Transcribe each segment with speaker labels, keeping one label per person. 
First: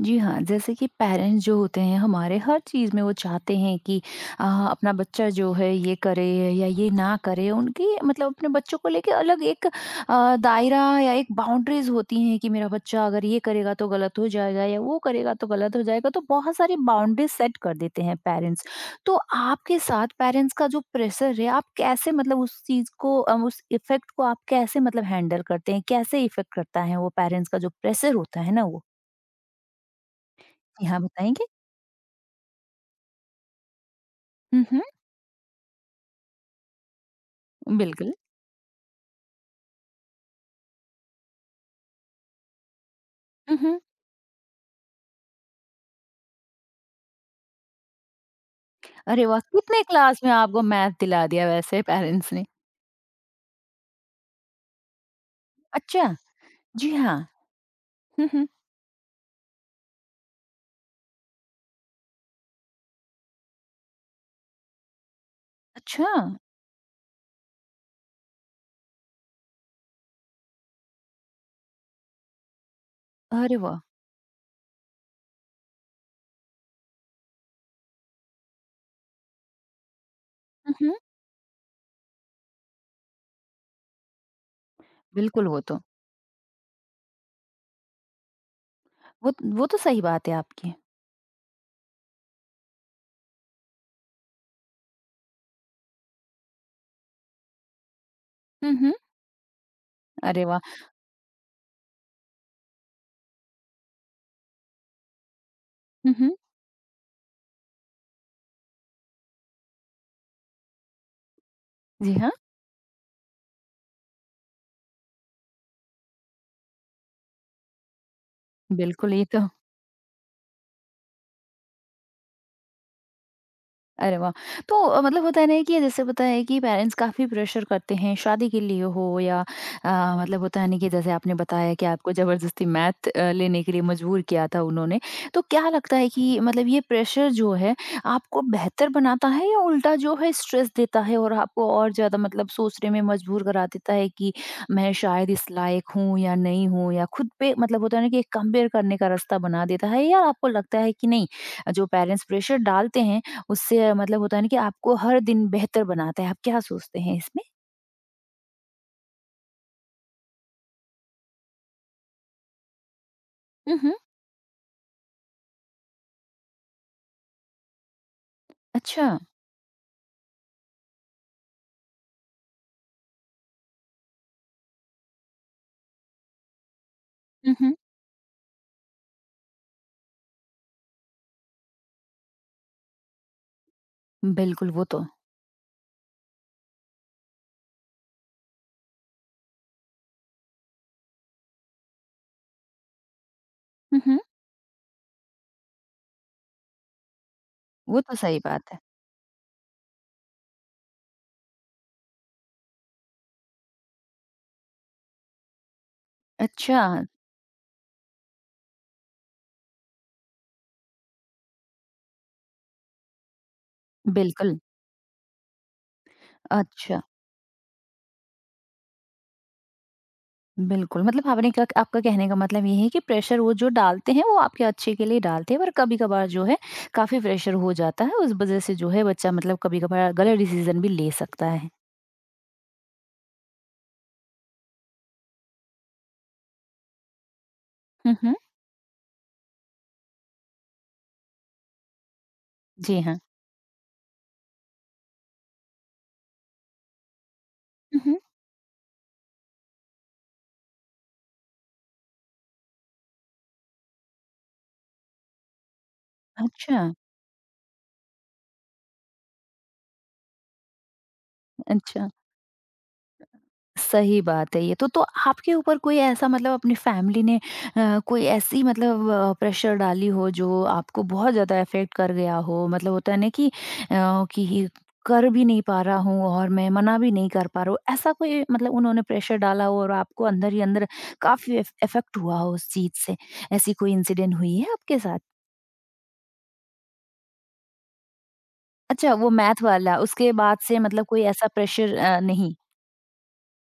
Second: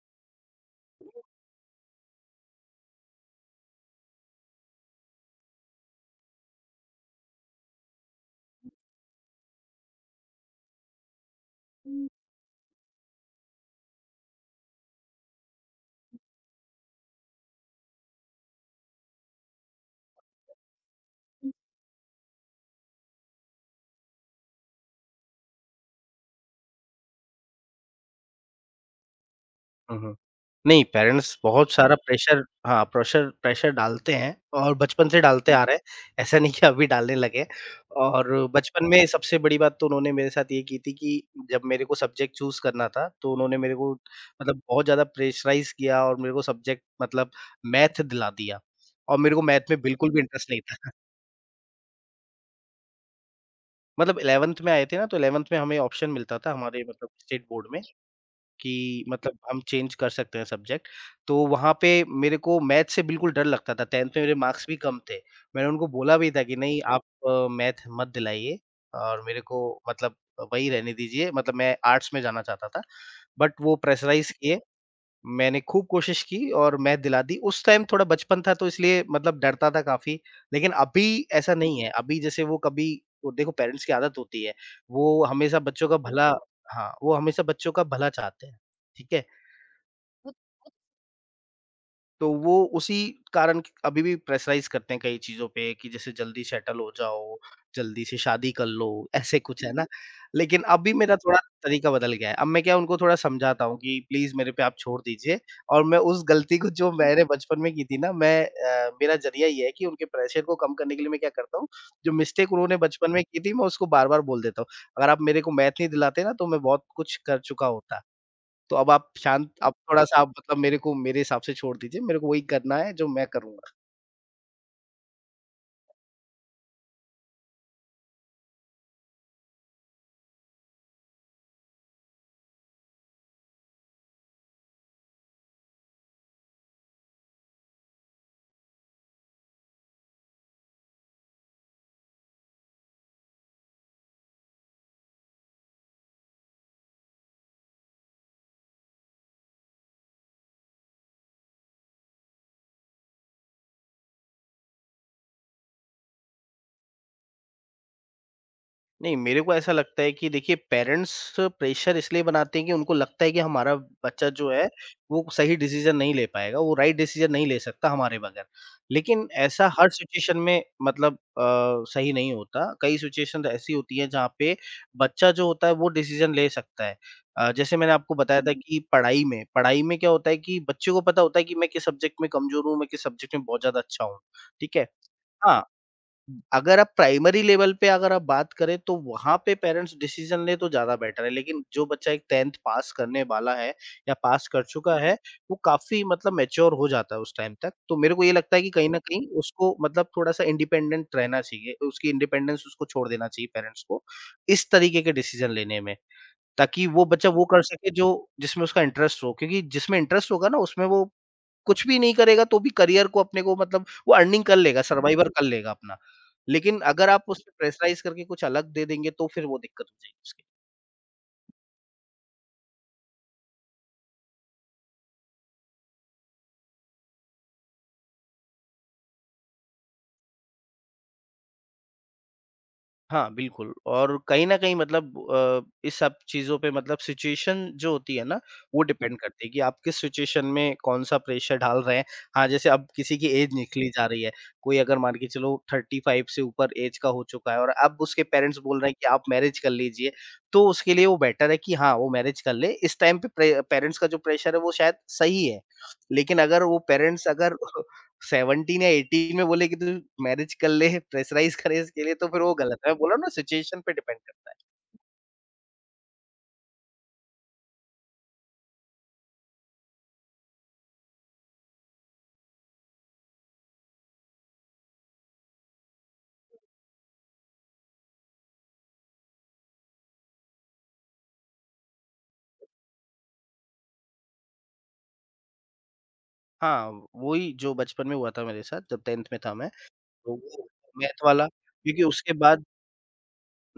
Speaker 1: जी हाँ, जैसे कि पेरेंट्स जो होते हैं हमारे हर चीज़ में वो चाहते हैं कि अ, अपना बच्चा जो है ये करे या ये ना करे। उनकी मतलब अपने बच्चों को लेके अलग एक दायरा या एक बाउंड्रीज़
Speaker 2: हुँ,
Speaker 1: होती हैं कि मेरा बच्चा अगर ये करेगा तो गलत हो जाएगा या वो करेगा तो गलत हो जाएगा। तो बहुत सारी बाउंड्रीज़ सेट कर देते हैं पेरेंट्स। तो आपके साथ पेरेंट्स का जो प्रेशर है आप कैसे मतलब उस चीज़ को उस इफ़ेक्ट को आप कैसे मतलब हैंडल करते हैं? कैसे इफ़ेक्ट करता है वो पेरेंट्स का जो प्रेशर होता है ना वो?
Speaker 2: हुँ। नहीं,
Speaker 1: जी हाँ,
Speaker 2: पेरेंट्स
Speaker 1: बताएँगे?
Speaker 2: बहुत हुँ। सारा प्रेशर हाँ, प्रेशर प्रेशर डालते हैं
Speaker 1: हुँ,
Speaker 2: और
Speaker 1: हुँ,
Speaker 2: बचपन से डालते आ रहे हैं, ऐसा नहीं कि अभी डालने लगे।
Speaker 1: बिल्कुल।
Speaker 2: और बचपन में सबसे बड़ी बात तो उन्होंने मेरे साथ ये की थी कि जब मेरे को सब्जेक्ट चूज़ करना था, तो उन्होंने
Speaker 1: हुँ,
Speaker 2: मेरे
Speaker 1: हुँ।
Speaker 2: को मतलब बहुत ज़्यादा प्रेशराइज़ किया और मेरे को सब्जेक्ट मतलब मैथ दिला दिया और
Speaker 1: अरे
Speaker 2: मेरे
Speaker 1: वाह!
Speaker 2: को मैथ में
Speaker 1: कितने
Speaker 2: बिल्कुल भी
Speaker 1: क्लास में
Speaker 2: इंटरेस्ट नहीं
Speaker 1: आपको
Speaker 2: था।
Speaker 1: मैथ दिला दिया वैसे पेरेंट्स ने?
Speaker 2: मतलब 11th में आए थे ना, तो 11th में हमें
Speaker 1: अच्छा,
Speaker 2: ऑप्शन मिलता था हमारे
Speaker 1: जी
Speaker 2: मतलब
Speaker 1: हाँ।
Speaker 2: स्टेट बोर्ड में
Speaker 1: हुँ, हुँ।
Speaker 2: कि मतलब हम चेंज कर सकते हैं सब्जेक्ट, तो वहाँ पे मेरे को मैथ से बिल्कुल डर लगता था, 10th में मेरे मार्क्स भी कम थे। मैंने उनको
Speaker 1: अच्छा,
Speaker 2: बोला भी था कि नहीं अच्छा। आप मैथ मत दिलाइए और मेरे को मतलब वही रहने दीजिए, मतलब मैं आर्ट्स में जाना चाहता था, बट
Speaker 1: अरे
Speaker 2: वो
Speaker 1: वाह!
Speaker 2: प्रेशराइज़ किए। मैंने खूब कोशिश की और मैं दिला दी। उस टाइम थोड़ा बचपन था तो इसलिए मतलब डरता था काफ़ी, लेकिन
Speaker 1: हुँ, हुँ।
Speaker 2: अभी ऐसा नहीं है। अभी जैसे वो कभी वो देखो पेरेंट्स की आदत होती है, वो
Speaker 1: बिल्कुल
Speaker 2: हमेशा
Speaker 1: वो तो
Speaker 2: बच्चों का भला हाँ, वो हमेशा बच्चों का भला चाहते हैं, ठीक है?
Speaker 1: वो वो तो सही बात है आपकी।
Speaker 2: तो वो उसी कारण क अभी भी प्रेशराइज़ करते हैं कई चीज़ों पे कि जैसे जल्दी सेटल हो जाओ, जल्दी से शादी कर
Speaker 1: हुँ,
Speaker 2: लो,
Speaker 1: हुँ।
Speaker 2: ऐसे कुछ है ना?
Speaker 1: अरे वाह!
Speaker 2: लेकिन अब भी मेरा थोड़ा तरीका बदल गया है। अब मैं क्या उनको थोड़ा समझाता हूँ कि प्लीज़ मेरे पे आप छोड़ दीजिए और मैं
Speaker 1: हुँ,
Speaker 2: उस
Speaker 1: हुँ।
Speaker 2: गलती को जो मैंने बचपन में की थी ना मेरा ज़रिया ये है कि उनके प्रेशर को कम करने के लिए मैं क्या करता हूँ, जो
Speaker 1: जी हाँ,
Speaker 2: मिस्टेक उन्होंने बचपन में की थी मैं उसको बार-बार बोल देता हूँ। अगर आप मेरे को मैथ नहीं दिलाते ना तो मैं बहुत कुछ कर चुका होता। तो अब आप
Speaker 1: बिल्कुल ये तो
Speaker 2: शांत अब थोड़ा-सा आप मतलब मेरे को मेरे हिसाब से छोड़ दीजिए, मेरे को वही करना है जो मैं करूँ।
Speaker 1: अरे वाह! तो मतलब होता है ना कि जैसे पता है कि पेरेंट्स काफ़ी प्रेशर करते हैं शादी के लिए हो या मतलब होता है ना कि जैसे आपने बताया कि आपको ज़बरदस्ती मैथ लेने के लिए मजबूर किया था उन्होंने। तो क्या लगता है कि मतलब ये प्रेशर जो है आपको बेहतर बनाता है या उल्टा जो है स्ट्रेस देता है और आपको और ज़्यादा मतलब सोचने में मजबूर करा देता है कि मैं शायद इस लायक हूँ या नहीं हूँ या खुद पे मतलब होता है ना कि एक कंपेयर करने का रास्ता बना देता है या आपको लगता है कि नहीं, जो पेरेंट्स प्रेशर डालते हैं उससे मतलब होता है ना कि आपको हर दिन बेहतर बनाता है। आप क्या सोचते हैं इसमें?
Speaker 2: नहीं, मेरे को ऐसा लगता है कि देखिए पेरेंट्स प्रेशर इसलिए बनाते हैं कि उनको लगता है कि हमारा
Speaker 1: हुँ, हुँ।
Speaker 2: बच्चा जो है, वो सही डिसीज़न नहीं ले पाएगा, वो राइट डिसीज़न नहीं ले सकता हमारे बगैर।
Speaker 1: अच्छा।
Speaker 2: लेकिन ऐसा हर सिचुएशन में मतलब सही नहीं होता। कई सिचुएशन ऐसी होती हैं जहाँ पे बच्चा जो होता है वो डिसीज़न ले सकता है।
Speaker 1: हुँ, हुँ।
Speaker 2: जैसे मैंने आपको बताया था कि पढ़ाई में क्या होता है कि बच्चे को पता होता है कि मैं किस सब्जेक्ट में कमज़ोर हूँ, मैं किस सब्जेक्ट में बहुत ज़्यादा अच्छा हूँ,
Speaker 1: बिल्कुल,
Speaker 2: ठीक
Speaker 1: वो
Speaker 2: है?
Speaker 1: तो
Speaker 2: हाँ। अगर आप प्राइमरी लेवल पे अगर आप बात करें तो वहाँ पे पेरेंट्स डिसीज़न लें तो ज़्यादा बेटर है। लेकिन जो बच्चा एक 10th पास करने वाला है
Speaker 1: हुँ,
Speaker 2: या
Speaker 1: हुँ।
Speaker 2: पास कर चुका है, हुँ। वो काफ़ी मतलब मैच्योर हो जाता है उस टाइम तक। तो
Speaker 1: वो
Speaker 2: मेरे
Speaker 1: तो
Speaker 2: को ये
Speaker 1: सही
Speaker 2: लगता है कि
Speaker 1: बात है।
Speaker 2: कहीं न कहीं उसको मतलब थोड़ा-सा इंडिपेंडेंट रहना चाहिए, उसकी इंडिपेंडेंस उसको छोड़ देना चाहिए पेरेंट्स को, इस तरीके के डिसीज़न लेने में।
Speaker 1: अच्छा,
Speaker 2: ताकि वो बच्चा वो कर सके जो जिसमें उसका इंटरेस्ट हो क्योंकि जिसमें इंटरेस्ट होगा ना उसमें वो कुछ भी नहीं करेगा तो भी करियर को अपने को मतलब वो अर्निंग कर
Speaker 1: बिल्कुल।
Speaker 2: लेगा, सर्वाइवर कर लेगा अपना। लेकिन
Speaker 1: अच्छा,
Speaker 2: अगर आप उसमें प्रेशराइज़ करके कुछ अलग दे देंगे तो फिर वो दिक्कत हो जाएगी उसकी।
Speaker 1: बिल्कुल। मतलब आपने का आपका कहने का मतलब ये है कि प्रेशर वो जो डालते हैं, वो आपके अच्छे के लिए डालते हैं पर कभी-कभार जो है काफ़ी प्रेशर हो जाता है। उस वज़ह से जो है बच्चा मतलब कभी-कभार गलत डिसीज़न भी ले सकता है।
Speaker 2: हाँ, बिल्कुल और कहीं न कहीं मतलब इस सब चीज़ों पे मतलब सिचुएशन जो
Speaker 1: हुँ,
Speaker 2: होती है ना,
Speaker 1: हुँ।
Speaker 2: वो हुँ। डिपेंड करती है कि आप किस सिचुएशन में कौन-सा प्रेशर डाल रहे हैं। हाँ, जैसे अब
Speaker 1: जी
Speaker 2: किसी
Speaker 1: हाँ।
Speaker 2: की एज निकली जा रही है, कोई अगर मान के चलो 35 से ऊपर एज का हो चुका है और अब
Speaker 1: हुँ, हुँ।
Speaker 2: उसके पेरेंट्स बोल रहे हैं कि आप मैरिज कर लीजिए, तो उसके लिए वो बेटर है कि हाँ, वो मैरिज कर ले। इस टाइम पे प्रे पेरेंट्स का जो प्रेशर है वो शायद सही है। लेकिन अगर वो
Speaker 1: अच्छा,
Speaker 2: पेरेंट्स अगर 17 या 18 में बोले कि तू मैरिज कर ले, प्रेशराइज़ करे इसके
Speaker 1: अच्छा।
Speaker 2: लिए, तो फिर वो गलत है। मैं बोला ना सिचुएशन पे डिपेंड
Speaker 1: सही
Speaker 2: करता है।
Speaker 1: बात है ये तो। तो आपके ऊपर कोई ऐसा मतलब अपनी फैमिली ने कोई ऐसी मतलब प्रेशर डाली हो जो आपको बहुत ज़्यादा इफ़ेक्ट कर गया हो? मतलब होता है ना कि कर भी नहीं पा रहा हूँ और मैं मना भी नहीं कर पा रहा हूँ। ऐसा कोई मतलब उन्होंने प्रेशर डाला हो और आपको अंदर ही अंदर काफ़ी इफ इफ़ेक्ट हुआ हो उस चीज़ से? ऐसी कोई इंसिडेंट हुई है आपके साथ?
Speaker 2: हाँ, वही जो बचपन में हुआ था मेरे साथ जब
Speaker 1: अच्छा
Speaker 2: 10th
Speaker 1: वो
Speaker 2: में था
Speaker 1: मैथ
Speaker 2: मैं,
Speaker 1: वाला उसके
Speaker 2: तो
Speaker 1: बाद
Speaker 2: वो
Speaker 1: से मतलब कोई
Speaker 2: मैथ
Speaker 1: ऐसा
Speaker 2: वाला
Speaker 1: प्रेशर
Speaker 2: क्योंकि उसके
Speaker 1: नहीं?
Speaker 2: बाद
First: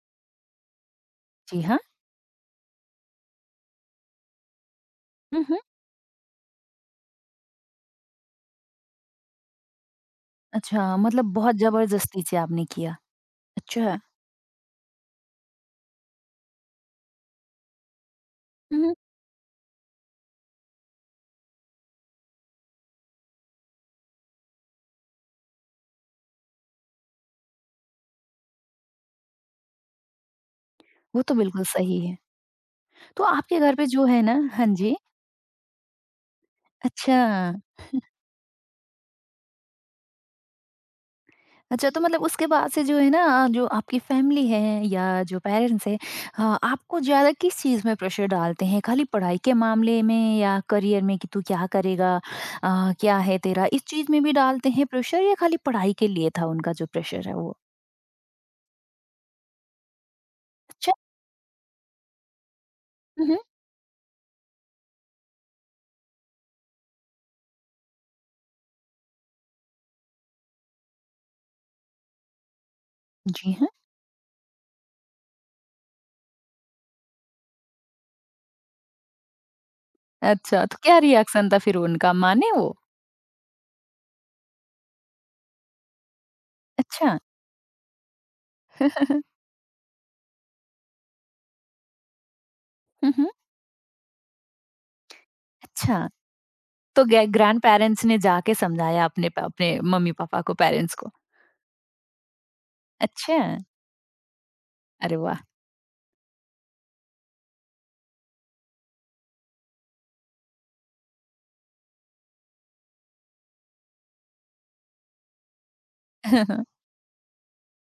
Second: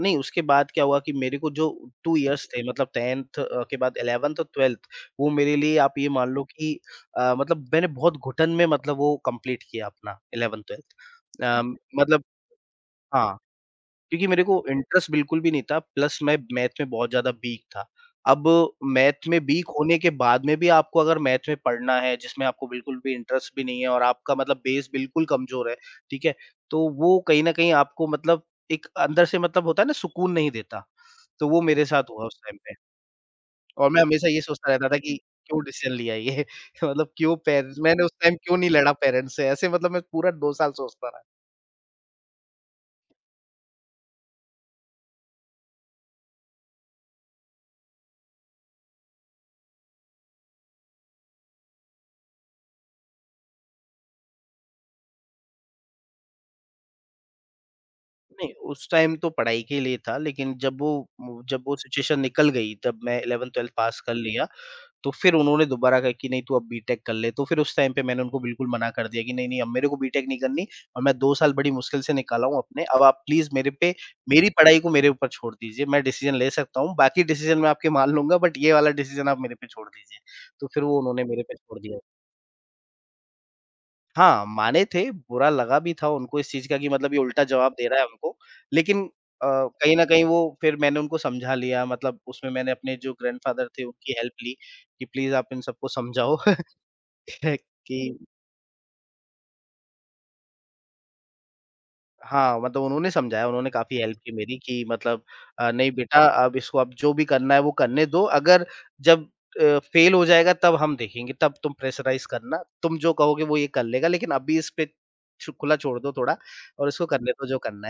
Speaker 2: नहीं, उसके बाद क्या हुआ कि मेरे को
Speaker 1: जी
Speaker 2: जो
Speaker 1: हाँ।
Speaker 2: 2 इयर्स थे मतलब 10th के बाद 11th और 12th वो
Speaker 1: हुँ,
Speaker 2: मेरे
Speaker 1: हुँ।
Speaker 2: लिए आप ये मान लो कि मतलब मैंने बहुत घुटन में मतलब वो कंप्लीट किया अपना
Speaker 1: अच्छा मतलब बहुत
Speaker 2: 11th-12th
Speaker 1: ज़बरदस्ती
Speaker 2: मतलब
Speaker 1: से आपने किया।
Speaker 2: हाँ।
Speaker 1: अच्छा।
Speaker 2: क्योंकि मेरे को इंटरेस्ट बिल्कुल भी नहीं था, प्लस मैं मैथ में बहुत ज़्यादा वीक था। अब
Speaker 1: हुँ,
Speaker 2: मैथ में वीक होने के बाद में भी आपको अगर मैथ में पढ़ना है, जिसमें आपको बिल्कुल भी इंटरेस्ट भी नहीं है और आपका मतलब बेस बिल्कुल कमज़ोर है, ठीक है? तो वो कहीं न कहीं आपको मतलब एक अंदर से मतलब होता है ना सुकून नहीं देता,
Speaker 1: वो तो
Speaker 2: तो वो
Speaker 1: बिल्कुल
Speaker 2: मेरे
Speaker 1: सही
Speaker 2: साथ
Speaker 1: है।
Speaker 2: हुआ उस टाइम पे
Speaker 1: तो आपके घर पे
Speaker 2: और मैं
Speaker 1: जो है
Speaker 2: हमेशा
Speaker 1: ना
Speaker 2: ये
Speaker 1: हाँ
Speaker 2: सोचता रहता
Speaker 1: जी,
Speaker 2: था कि क्यों डिसीज़न लिया ये? मतलब
Speaker 1: अच्छा।
Speaker 2: क्यों पेरेंट्स मैंने उस टाइम क्यों नहीं लड़ा पेरेंट्स से? ऐसे मतलब मैं पूरा 2 साल सोचता रहा।
Speaker 1: अच्छा तो मतलब उसके बाद से जो है ना जो आपकी फ़ैमिली है या जो पेरेंट्स हैं आपको ज़्यादा किस चीज़ में प्रेशर डालते हैं? खाली पढ़ाई के मामले में या करियर में कि तू क्या करेगा? क्या है तेरा? इस चीज़ में भी डालते हैं प्रेशर या खाली पढ़ाई के लिए था उनका जो प्रेशर है वो?
Speaker 2: नहीं, उस टाइम तो पढ़ाई के लिए था, लेकिन
Speaker 1: अच्छा।
Speaker 2: जब वो सिचुएशन निकल गई, तब मैं
Speaker 1: हुँ, हुँ।
Speaker 2: 11th-12th पास कर लिया, तो फिर उन्होंने दोबारा कहा कि नहीं तू अब बीटेक कर ले, तो फिर उस टाइम पे मैंने उनको बिल्कुल मना कर दिया कि नहीं, नहीं अब मेरे को बीटेक नहीं करनी और मैं 2 साल बड़ी मुश्किल से निकाला हूँ अपने, अब आप प्लीज़
Speaker 1: जी हाँ।
Speaker 2: मेरे पे मेरी पढ़ाई को मेरे ऊपर छोड़ दीजिए, मैं डिसीज़न ले सकता हूँ, बाकी डिसीज़न मैं आपके मान लूँगा बट ये वाला डिसीज़न आप मेरे पे छोड़ दीजिए।
Speaker 1: अच्छा,
Speaker 2: तो
Speaker 1: तो
Speaker 2: फिर वो
Speaker 1: क्या
Speaker 2: उन्होंने मेरे
Speaker 1: रिएक्शन
Speaker 2: पे
Speaker 1: था फिर
Speaker 2: छोड़ दिया।
Speaker 1: उनका, माने वो?
Speaker 2: हाँ, माने थे, बुरा लगा भी था उनको इस चीज़ का कि मतलब ये
Speaker 1: अच्छा।
Speaker 2: उल्टा जवाब दे रहा है हमको। लेकिन कहीं न कहीं वो फिर मैंने उनको समझा लिया मतलब उसमें मैंने अपने जो
Speaker 1: हुँ, हुँ।
Speaker 2: ग्रैंडफ़ादर थे उनकी हेल्प ली कि प्लीज़ आप इन सबको
Speaker 1: अच्छा।
Speaker 2: समझाओ
Speaker 1: तो ग्रै ग्रैंडपेरेंट्स
Speaker 2: कि
Speaker 1: ने जाके समझाया अपने मम्मी-पापा को, पेरेंट्स को।
Speaker 2: हाँ, मतलब उन्होंने
Speaker 1: अच्छा!
Speaker 2: समझाया, उन्होंने काफ़ी हेल्प की मेरी कि
Speaker 1: अरे
Speaker 2: मतलब
Speaker 1: वाह!
Speaker 2: नहीं बेटा अब इसको अब जो भी करना है वो करने दो। अगर जब फ़ेल हो जाएगा तब हम देखेंगे, तब तुम प्रेशराइज़ करना। तुम जो कहोगे वो ये कर लेगा लेकिन अभी इस पे छू खुला छोड़ दो थोड़ा और इसको करने दो जो करना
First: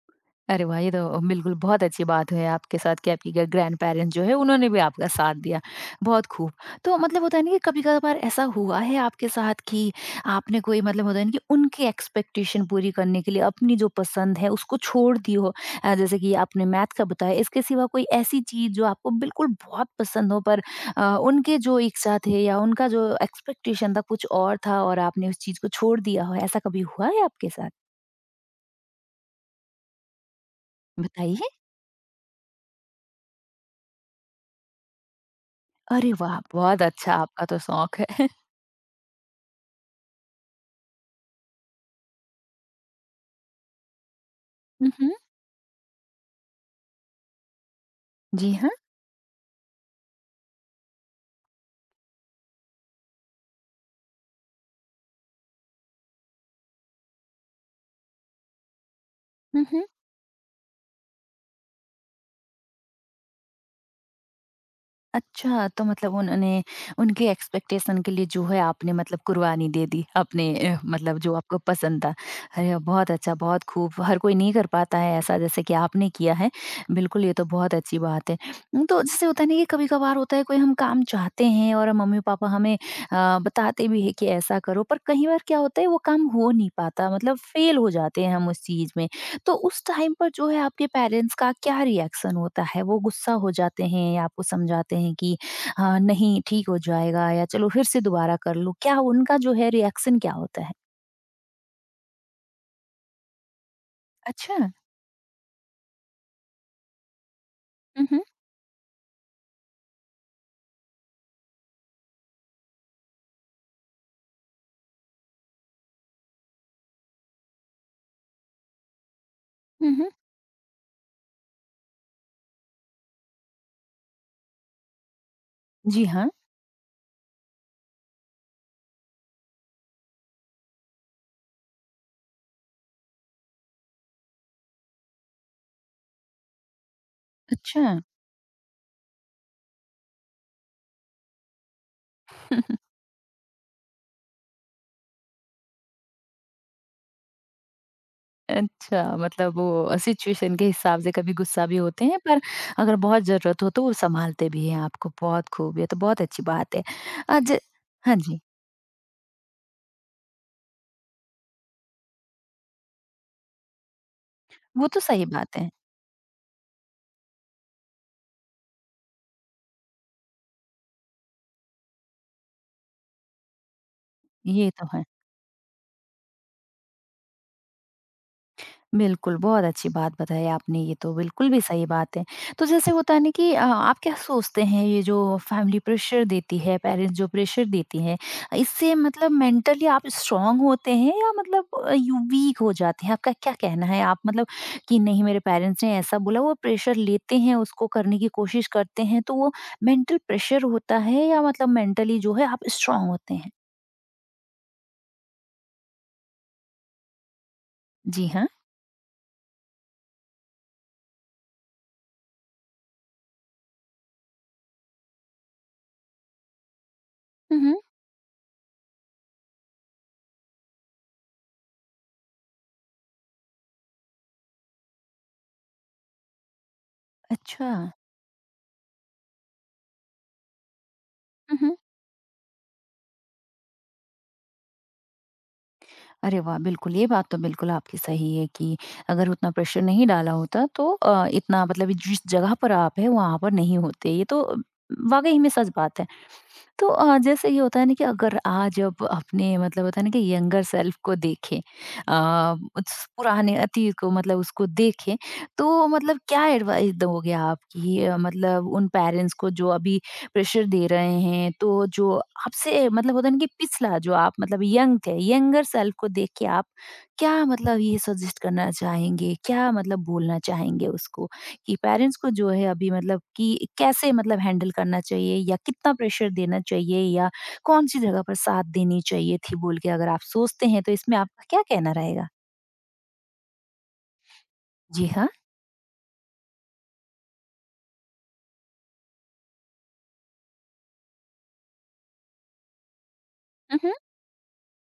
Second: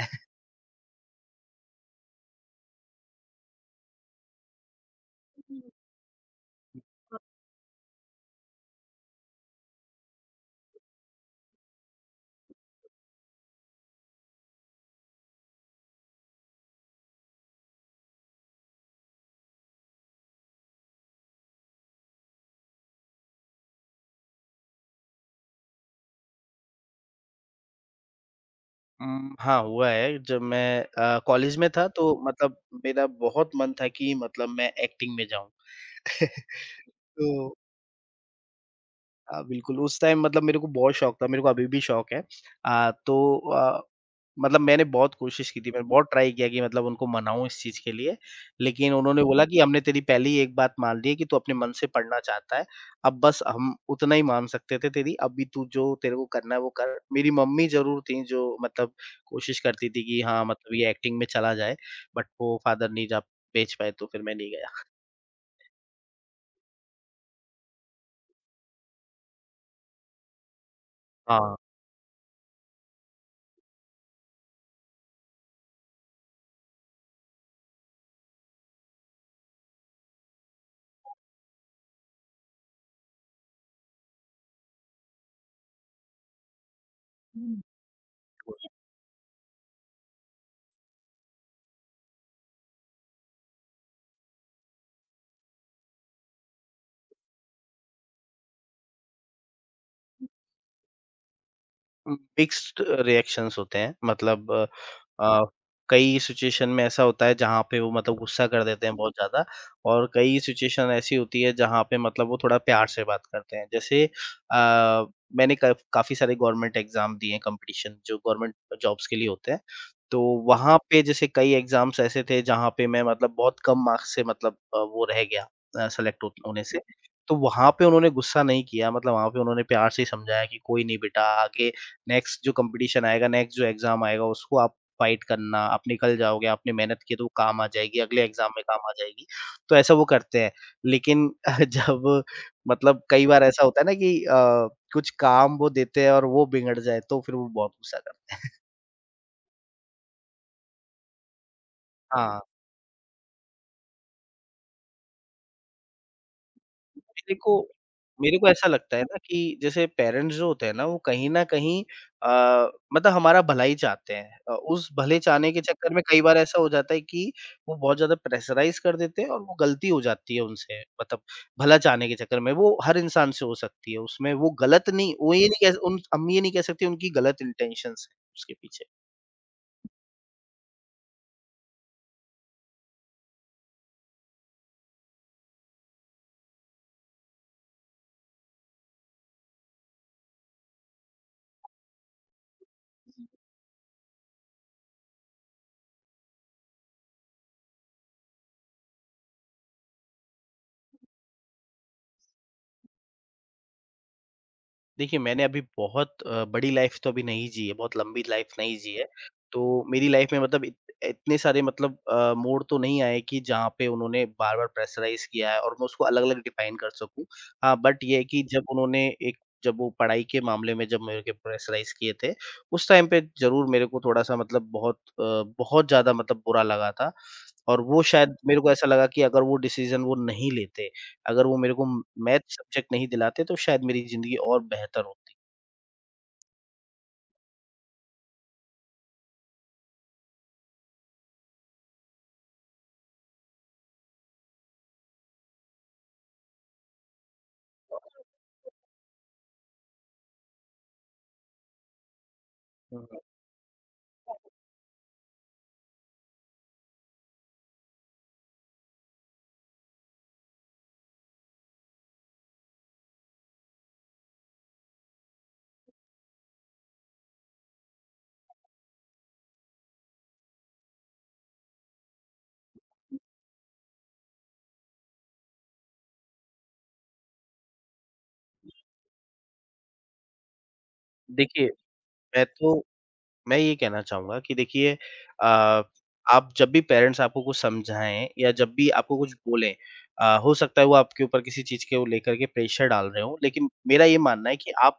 Speaker 1: अरे वाह! ये तो बिल्कुल बहुत अच्छी बात है आपके साथ कि आपकी ग्रैंडपेरेंट्स जो है उन्होंने भी आपका साथ दिया।
Speaker 2: है।
Speaker 1: बहुत खूब। तो मतलब होता है ना कि कभी-कभार ऐसा हुआ है आपके साथ कि आपने कोई मतलब होता है ना कि उनकी एक्सपेक्टेशन पूरी करने के लिए अपनी जो पसंद है उसको छोड़ दी हो? जैसे कि आपने मैथ का बताया इसके सिवा कोई ऐसी चीज़ जो आपको बिल्कुल बहुत पसंद हो पर उनके जो इच्छा थे या उनका जो एक्सपेक्टेशन था कुछ और था और आपने उस चीज़ को छोड़ दिया हो, ऐसा कभी हुआ है आपके साथ?
Speaker 2: हाँ, हुआ है जब मैं
Speaker 1: बताइए।
Speaker 2: कॉलेज में था तो मतलब मेरा बहुत मन था कि मतलब मैं एक्टिंग में जाऊँ।
Speaker 1: अरे वाह! बहुत अच्छा आपका
Speaker 2: तो
Speaker 1: तो शौक है।
Speaker 2: बिल्कुल, उस टाइम मतलब मेरे को बहुत शौक था, मेरे को अभी भी शौक है। तो अ, मतलब मैंने
Speaker 1: हुँ, हुँ।
Speaker 2: बहुत कोशिश की थी, मैंने बहुत ट्राई किया कि मतलब उनको मनाऊँ इस चीज़ के लिए,
Speaker 1: जी हाँ।
Speaker 2: लेकिन उन्होंने बोला कि हमने तेरी पहली ही एक बात मान ली है कि तू अपने मन से पढ़ना चाहता है, अब बस हम उतना ही मान सकते थे तेरी, अभी तू जो तेरे को करना है वो कर। मेरी मम्मी ज़रूर थी जो मतलब कोशिश
Speaker 1: हुँ, हुँ।
Speaker 2: करती थी कि हाँ, मतलब ये एक्टिंग में चला जाए, बट वो फादर नहीं जा भेज पाए तो फिर मैं नहीं गया।
Speaker 1: अच्छा, तो मतलब उन्होंने उनके एक्सपेक्टेशन के लिए जो है आपने मतलब कुर्बानी दे दी अपने मतलब जो
Speaker 2: हाँ।
Speaker 1: आपको पसंद था। अरे बहुत अच्छा, बहुत खूब। हर कोई नहीं कर पाता है ऐसा जैसे कि आपने किया है। बिल्कुल ये तो बहुत अच्छी बात है। तो जैसे होता है ना कि कभी-कभार होता है कोई हम काम चाहते हैं और मम्मी-पापा हमें बताते भी हैं कि ऐसा करो पर कई बार क्या होता है वो काम हो नहीं पाता मतलब फ़ेल हो जाते हैं हम उस चीज़ में। तो उस टाइम पर जो है आपके पेरेंट्स का क्या रिएक्शन होता है? वो गुस्सा हो जाते हैं या आपको समझाते हैं कि हाँ, नहीं ठीक हो जाएगा या चलो फिर से दोबारा कर लो? क्या उनका जो है रिएक्शन क्या होता है?
Speaker 2: मिक्स्ड रिएक्शंस होते हैं मतलब
Speaker 1: अच्छा।
Speaker 2: अ, कई सिचुएशन में ऐसा होता है जहाँ पे वो
Speaker 1: हुँ,
Speaker 2: मतलब
Speaker 1: हुँ।
Speaker 2: गुस्सा कर देते हैं बहुत ज़्यादा और कई सिचुएशन ऐसी होती है जहाँ पे मतलब वो थोड़ा प्यार से बात करते हैं। जैसे मैंने क काफ़ी सारे गवर्नमेंट एग्ज़ाम दिए हैं कॉम्पिटिशन जो गवर्नमेंट जॉब्स के लिए होते हैं।
Speaker 1: हुँ, हुँ।
Speaker 2: तो वहाँ पे जैसे कई एग्ज़ाम्स ऐसे थे जहाँ पे मैं मतलब बहुत कम मार्क्स से मतलब वो रह गया
Speaker 1: जी,
Speaker 2: सेलेक्ट
Speaker 1: हाँ।
Speaker 2: हो होने से। तो वहाँ पे उन्होंने गुस्सा नहीं किया मतलब वहाँ पे उन्होंने प्यार से ही समझाया कि कोई नहीं बेटा आगे नेक्स्ट जो कॉम्पिटिशन आएगा, नेक्स्ट जो एग्ज़ाम आएगा उसको आप फ़ाइट करना, आप निकल जाओगे, आपने मेहनत की तो वो काम आ
Speaker 1: अच्छा।
Speaker 2: जाएगी, अगले एग्ज़ाम में काम आ जाएगी। तो ऐसा वो करते हैं। लेकिन जब मतलब कई बार ऐसा होता है ना कि कुछ काम वो देते हैं और वो बिगड़ जाए तो फिर वो बहुत गुस्सा करते हैं।
Speaker 1: अच्छा, मतलब वो सिचुएशन के हिसाब से कभी गुस्सा भी होते हैं, पर
Speaker 2: हाँ।
Speaker 1: अगर बहुत ज़रूरत हो तो वो सँभालते भी हैं आपको। बहुत खूब, ये तो बहुत अच्छी बात है।
Speaker 2: मेरे को
Speaker 1: ज हाँ
Speaker 2: मेरे
Speaker 1: जी,
Speaker 2: को ऐसा लगता है ना कि जैसे पेरेंट्स जो होते हैं ना, वो कहीं न कहीं अ, मतलब हमारा भला ही चाहते हैं। उस
Speaker 1: वो तो
Speaker 2: भले
Speaker 1: सही
Speaker 2: चाहने
Speaker 1: बात
Speaker 2: के
Speaker 1: है।
Speaker 2: चक्कर में कई बार ऐसा हो जाता है कि वो बहुत ज़्यादा प्रेशराइज़ कर देते हैं और वो गलती हो जाती है उनसे, मतलब भला चाहने के चक्कर में। वो हर इंसान से हो सकती है, उसमें वो
Speaker 1: ये तो
Speaker 2: गलत
Speaker 1: है।
Speaker 2: नहीं वो ये नहीं कह उन हम ये नहीं कह सकते उनकी गलत इंटेंशंस हैं उसके पीछे।
Speaker 1: बिल्कुल, बहुत अच्छी बात बताई आपने, ये तो बिल्कुल भी सही बात है। तो जैसे होता है ना कि आप क्या सोचते हैं ये जो फैमिली प्रेशर देती है, पेरेंट्स जो प्रेशर देती हैं, इससे मतलब मेंटली आप स्ट्रॉन्ग होते हैं या मतलब यू वीक हो जाते हैं? आपका क्या कहना है? आप मतलब कि नहीं मेरे पेरेंट्स ने ऐसा बोला, वो प्रेशर लेते हैं, उसको करने की कोशिश करते हैं, तो वो मेंटल प्रेशर होता है या मतलब मेंटली जो है आप स्ट्रॉन्ग होते हैं?
Speaker 2: देखिए, मैंने अभी बहुत बड़ी लाइफ़ तो अभी नहीं जी है, बहुत लंबी
Speaker 1: जी हाँ।
Speaker 2: लाइफ़ नहीं जी है। तो मेरी लाइफ़ में मतलब इत इतने सारे मतलब मोड़ तो नहीं आए कि जहाँ पे उन्होंने बार-बार प्रेशराइज़ किया है और मैं उसको अलग-अलग डिफ़ाइन कर सकूँ।
Speaker 1: हुँ,
Speaker 2: हाँ,
Speaker 1: हुँ।
Speaker 2: बट ये है कि जब उन्होंने एक जब वो पढ़ाई के मामले में जब मेरे को प्रेशराइज़ किए थे, उस टाइम पे ज़रूर मेरे को थोड़ा-सा मतलब बहुत, बहुत ज़्यादा मतलब बुरा लगा था।
Speaker 1: अच्छा।
Speaker 2: और वो, शायद मेरे को ऐसा लगा कि अगर वो डिसीज़न वो नहीं लेते, अगर वो
Speaker 1: हुँ,
Speaker 2: मेरे
Speaker 1: हुँ।
Speaker 2: को मैथ सब्जेक्ट नहीं दिलाते, तो शायद मेरी ज़िंदगी और बेहतर होती।
Speaker 1: अरे वाह! बिल्कुल, ये बात तो बिल्कुल आपकी सही है कि अगर उतना प्रेशर नहीं डाला होता तो इतना मतलब जिस जगह पर आप हैं वहाँ पर नहीं होते। ये तो वाक़ई में सच बात है। तो जैसे ये होता है ना कि अगर आज अब अपने मतलब होता है ना कि यंगर सेल्फ को देखें उस पुराने अतीत को मतलब उसको देखें तो मतलब क्या एडवाइस दोगे आप कि मतलब उन पेरेंट्स को जो अभी प्रेशर दे रहे हैं तो जो आपसे मतलब होता है ना कि पिछला जो आप मतलब यंग थे यंगर सेल्फ को देख के आप क्या मतलब ये सजेस्ट करना चाहेंगे क्या मतलब बोलना चाहेंगे उसको कि पेरेंट्स को जो है अभी मतलब कि कैसे मतलब हैंडल करना चाहिए या कितना प्रेशर देना चाहिए या कौन-सी जगह पर साथ देनी चाहिए थी बोल के अगर आप सोचते हैं तो इसमें आपका क्या
Speaker 2: देखिए,
Speaker 1: कहना रहेगा?
Speaker 2: मैं तो मैं ये कहना चाहूँगा कि देखिए,
Speaker 1: जी हाँ।
Speaker 2: अ, आप जब भी पेरेंट्स आपको कुछ समझाएँ या जब भी आपको कुछ बोलें, हो सकता है वो आपके ऊपर किसी चीज़ के वो लेकर के प्रेशर डाल रहे हों, लेकिन
Speaker 1: हुँ, हुँ।
Speaker 2: मेरा ये मानना है कि आप,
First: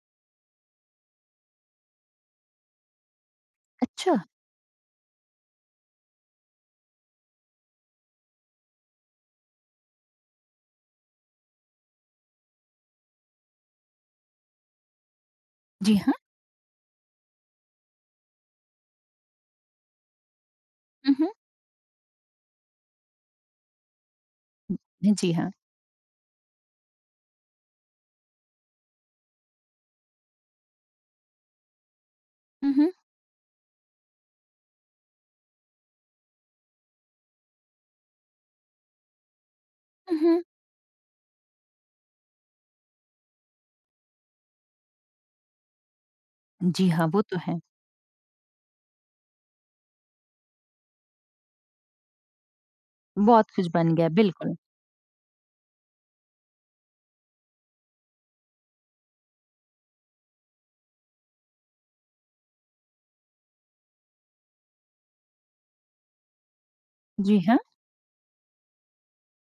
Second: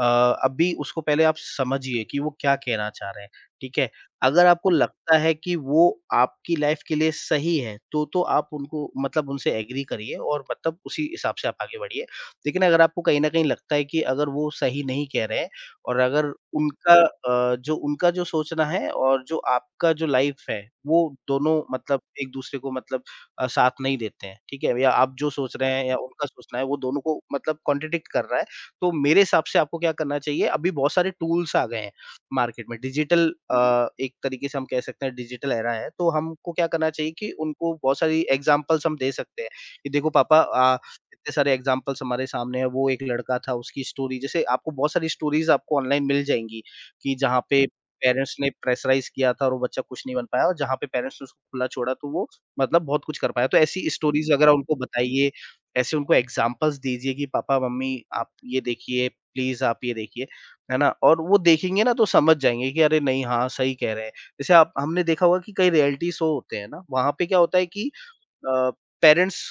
Speaker 2: अ, अभी उसको पहले आप समझिए कि वो क्या कहना चाह रहे हैं, ठीक है?
Speaker 1: अच्छा।
Speaker 2: अगर आपको लगता है कि वो आपकी लाइफ़ के लिए सही है, तो आप उनको मतलब उनसे एग्री करिए और मतलब उसी हिसाब से आप आगे बढ़िए। लेकिन अगर आपको कहीं न कहीं लगता है कि अगर वो सही नहीं कह रहे हैं,
Speaker 1: जी
Speaker 2: और
Speaker 1: हाँ।
Speaker 2: अगर जो उनका जो सोचना है और जो आपका जो लाइफ है, वो
Speaker 1: हुँ, हुँ।
Speaker 2: दोनों मतलब एक दूसरे को मतलब, साथ नहीं देते हैं, ठीक है? या आप जो
Speaker 1: जी हाँ।
Speaker 2: सोच रहे हैं या उनका सोचना है, वो दोनों को मतलब कॉन्ट्रडिक्ट कर रहा है। तो मेरे हिसाब से आपको क्या करना चाहिए, अभी बहुत सारे टूल्स आ गए हैं मार्केट
Speaker 1: हुँ,
Speaker 2: में।
Speaker 1: हुँ।
Speaker 2: डिजिटल, एक तरीके से हम कह सकते हैं डिजिटल एरा है, तो हमको क्या करना चाहिए कि उनको बहुत सारी एग्ज़ाम्पल्स हम दे सकते हैं कि देखो
Speaker 1: हुँ,
Speaker 2: पापा,
Speaker 1: हुँ।
Speaker 2: इतने सारे एग्ज़ाम्पल्स हमारे सामने हैं। वो एक लड़का था, उसकी स्टोरी, जैसे आपको बहुत सारी स्टोरीज़ आपको ऑनलाइन मिल जाएँगी
Speaker 1: जी हाँ,
Speaker 2: कि
Speaker 1: वो तो
Speaker 2: जहाँ
Speaker 1: है।
Speaker 2: पे पेरेंट्स ने प्रेशराइज़ किया था और वो बच्चा कुछ नहीं बन पाया, और जहाँ पे पेरेंट्स ने उसको खुला छोड़ा तो वो मतलब बहुत कुछ कर पाया।
Speaker 1: बहुत
Speaker 2: तो
Speaker 1: कुछ
Speaker 2: ऐसी
Speaker 1: बन गया,
Speaker 2: स्टोरीज़ अगर
Speaker 1: बिल्कुल।
Speaker 2: उनको बताइए, ऐसे उनको एग्ज़ाम्पल्स दीजिए कि पापा-मम्मी, आप ये देखिए, प्लीज़ आप ये देखिए, है ना? और वो देखेंगे ना तो समझ जाएँगे कि अरे नहीं, हाँ, सही कह रहे हैं। जैसे आप हमने देखा होगा कि कई रियलिटी शो होते हैं ना, वहाँ पे क्या
Speaker 1: जी
Speaker 2: होता
Speaker 1: हाँ।
Speaker 2: है कि, अ, पेरेंट्स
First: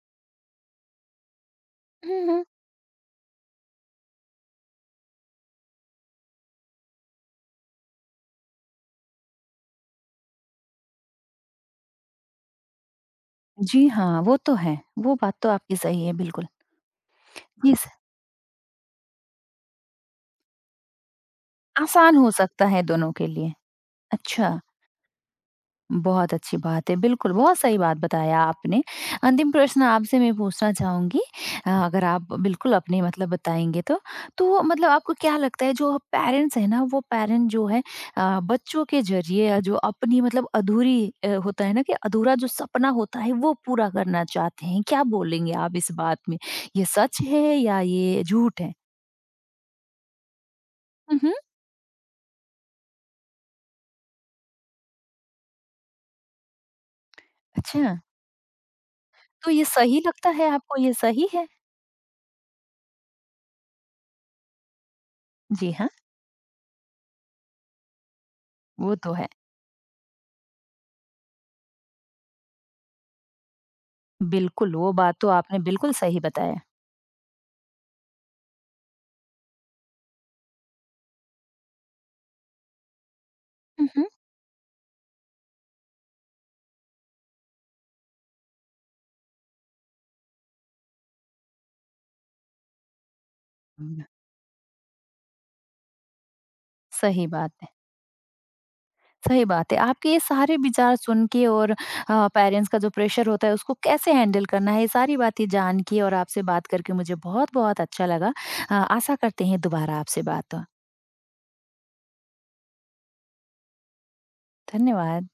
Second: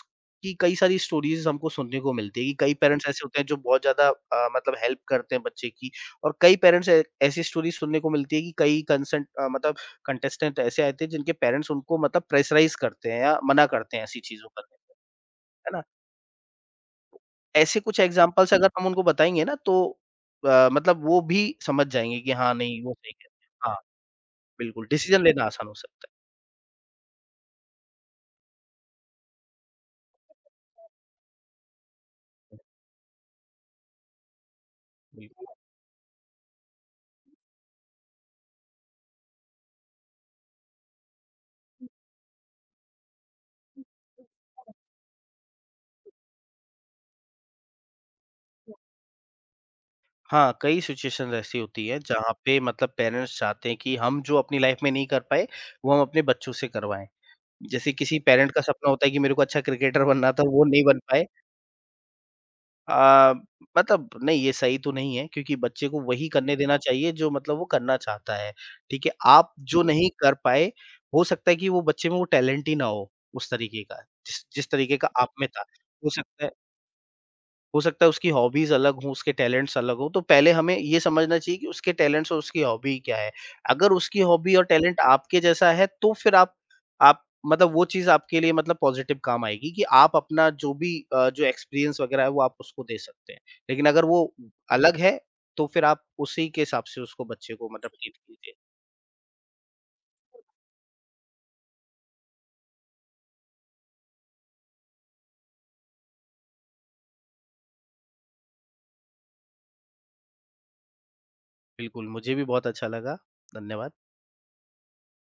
Speaker 2: की कई सारी स्टोरीज़ हमको सुनने को
Speaker 1: हुँ,
Speaker 2: मिलती
Speaker 1: हुँ।
Speaker 2: है कि कई पेरेंट्स ऐसे होते हैं जो बहुत ज़्यादा, मतलब हेल्प करते हैं बच्चे की। और कई पेरेंट्स ऐ ऐसी स्टोरी सुनने को मिलती है कि कई कंसेंट अ, मतलब कंटेस्टेंट ऐसे आते हैं जिनके पेरेंट्स उनको मतलब प्रेशराइज़ करते हैं या मना
Speaker 1: जी
Speaker 2: करते हैं ऐसी
Speaker 1: हाँ, वो
Speaker 2: चीज़ों
Speaker 1: तो
Speaker 2: करने
Speaker 1: है।
Speaker 2: से,
Speaker 1: वो बात तो आपकी
Speaker 2: है ना?
Speaker 1: सही है, बिल्कुल। जी,
Speaker 2: ऐसे
Speaker 1: स
Speaker 2: कुछ एग्ज़ाम्पल्स अगर हम उनको बताएँगे ना तो, मतलब वो भी समझ
Speaker 1: आसान
Speaker 2: जाएँगे
Speaker 1: हो
Speaker 2: कि हाँ,
Speaker 1: सकता
Speaker 2: नहीं
Speaker 1: है
Speaker 2: वो सही
Speaker 1: दोनों
Speaker 2: कह
Speaker 1: के
Speaker 2: रहे
Speaker 1: लिए।
Speaker 2: हैं। हाँ,
Speaker 1: अच्छा।
Speaker 2: बिल्कुल, डिसीज़न लेना आसान हो सकता
Speaker 1: बहुत अच्छी बात है। बिल्कुल, बहुत सही बात बताया आपने। अंतिम प्रश्न आपसे मैं पूछना चाहूँगी अगर आप
Speaker 2: है।
Speaker 1: बिल्कुल अपने मतलब बताएँगे तो। तो मतलब आपको क्या
Speaker 2: बिल्कुल।
Speaker 1: लगता है जो पेरेंट्स हैं ना, वो पेरेंट जो है बच्चों के ज़रिए जो अपनी मतलब अधूरी होता है ना कि अधूरा जो सपना होता है वो पूरा करना चाहते हैं। क्या बोलेंगे आप इस बात में? ये सच है या ये झूठ है?
Speaker 2: हाँ, कई
Speaker 1: हुँ,
Speaker 2: सिचुएशंस
Speaker 1: हुँ।
Speaker 2: ऐसी होती हैं जहाँ पे मतलब पेरेंट्स चाहते हैं कि हम जो अपनी लाइफ में नहीं कर पाए, वो हम अपने बच्चों से करवाएँ।
Speaker 1: अच्छा,
Speaker 2: जैसे किसी पेरेंट का सपना होता है कि मेरे को
Speaker 1: तो
Speaker 2: अच्छा
Speaker 1: ये सही
Speaker 2: क्रिकेटर
Speaker 1: लगता
Speaker 2: बनना था,
Speaker 1: है
Speaker 2: वो
Speaker 1: आपको?
Speaker 2: नहीं
Speaker 1: ये
Speaker 2: बन पाए।
Speaker 1: सही है?
Speaker 2: अ, मतलब नहीं, ये सही तो नहीं है, क्योंकि
Speaker 1: जी
Speaker 2: बच्चे
Speaker 1: हाँ,
Speaker 2: को वही करने देना चाहिए जो मतलब वो करना चाहता है,
Speaker 1: वो
Speaker 2: ठीक है?
Speaker 1: तो है।
Speaker 2: आप जो नहीं कर पाए, हो सकता है कि वो बच्चे में वो टैलेंट ही ना हो, उस तरीके का, जिस जिस
Speaker 1: बिल्कुल, वो
Speaker 2: तरीके का
Speaker 1: बात तो
Speaker 2: आप में
Speaker 1: आपने
Speaker 2: था।
Speaker 1: बिल्कुल
Speaker 2: हो
Speaker 1: सही
Speaker 2: सकता है
Speaker 1: बताया।
Speaker 2: हो सकता है उसकी हॉबीज़ अलग हों, उसके टैलेंट्स अलग हों, तो पहले हमें ये समझना चाहिए कि उसके टैलेंट्स और उसकी हॉबी क्या है।
Speaker 1: हुँ,
Speaker 2: अगर
Speaker 1: हुँ।
Speaker 2: उसकी हॉबी और टैलेंट आपके जैसा है, तो फिर आप मतलब वो चीज़ आपके लिए मतलब पॉज़िटिव काम आएगी कि आप अपना जो भी, जो एक्सपीरियंस वग़ैरह है, वो आप उसको दे सकते हैं। लेकिन
Speaker 1: हुँ,
Speaker 2: अगर वो अलग है, तो फिर आप उसी के हिसाब से उसको
Speaker 1: सही
Speaker 2: बच्चे
Speaker 1: बात है,
Speaker 2: को मतलब ट्रीट कीजिए।
Speaker 1: सही बात है। आपके ये सारे विचार सुन के और पेरेंट्स का जो प्रेशर होता है उसको कैसे हैंडल करना है, ये सारी बातें जान के और आपसे बात करके मुझे बहुत-बहुत अच्छा लगा। आशा करते हैं दोबारा आपसे बात हो।
Speaker 2: बिल्कुल, मुझे भी बहुत अच्छा लगा। धन्यवाद।
Speaker 1: धन्यवाद।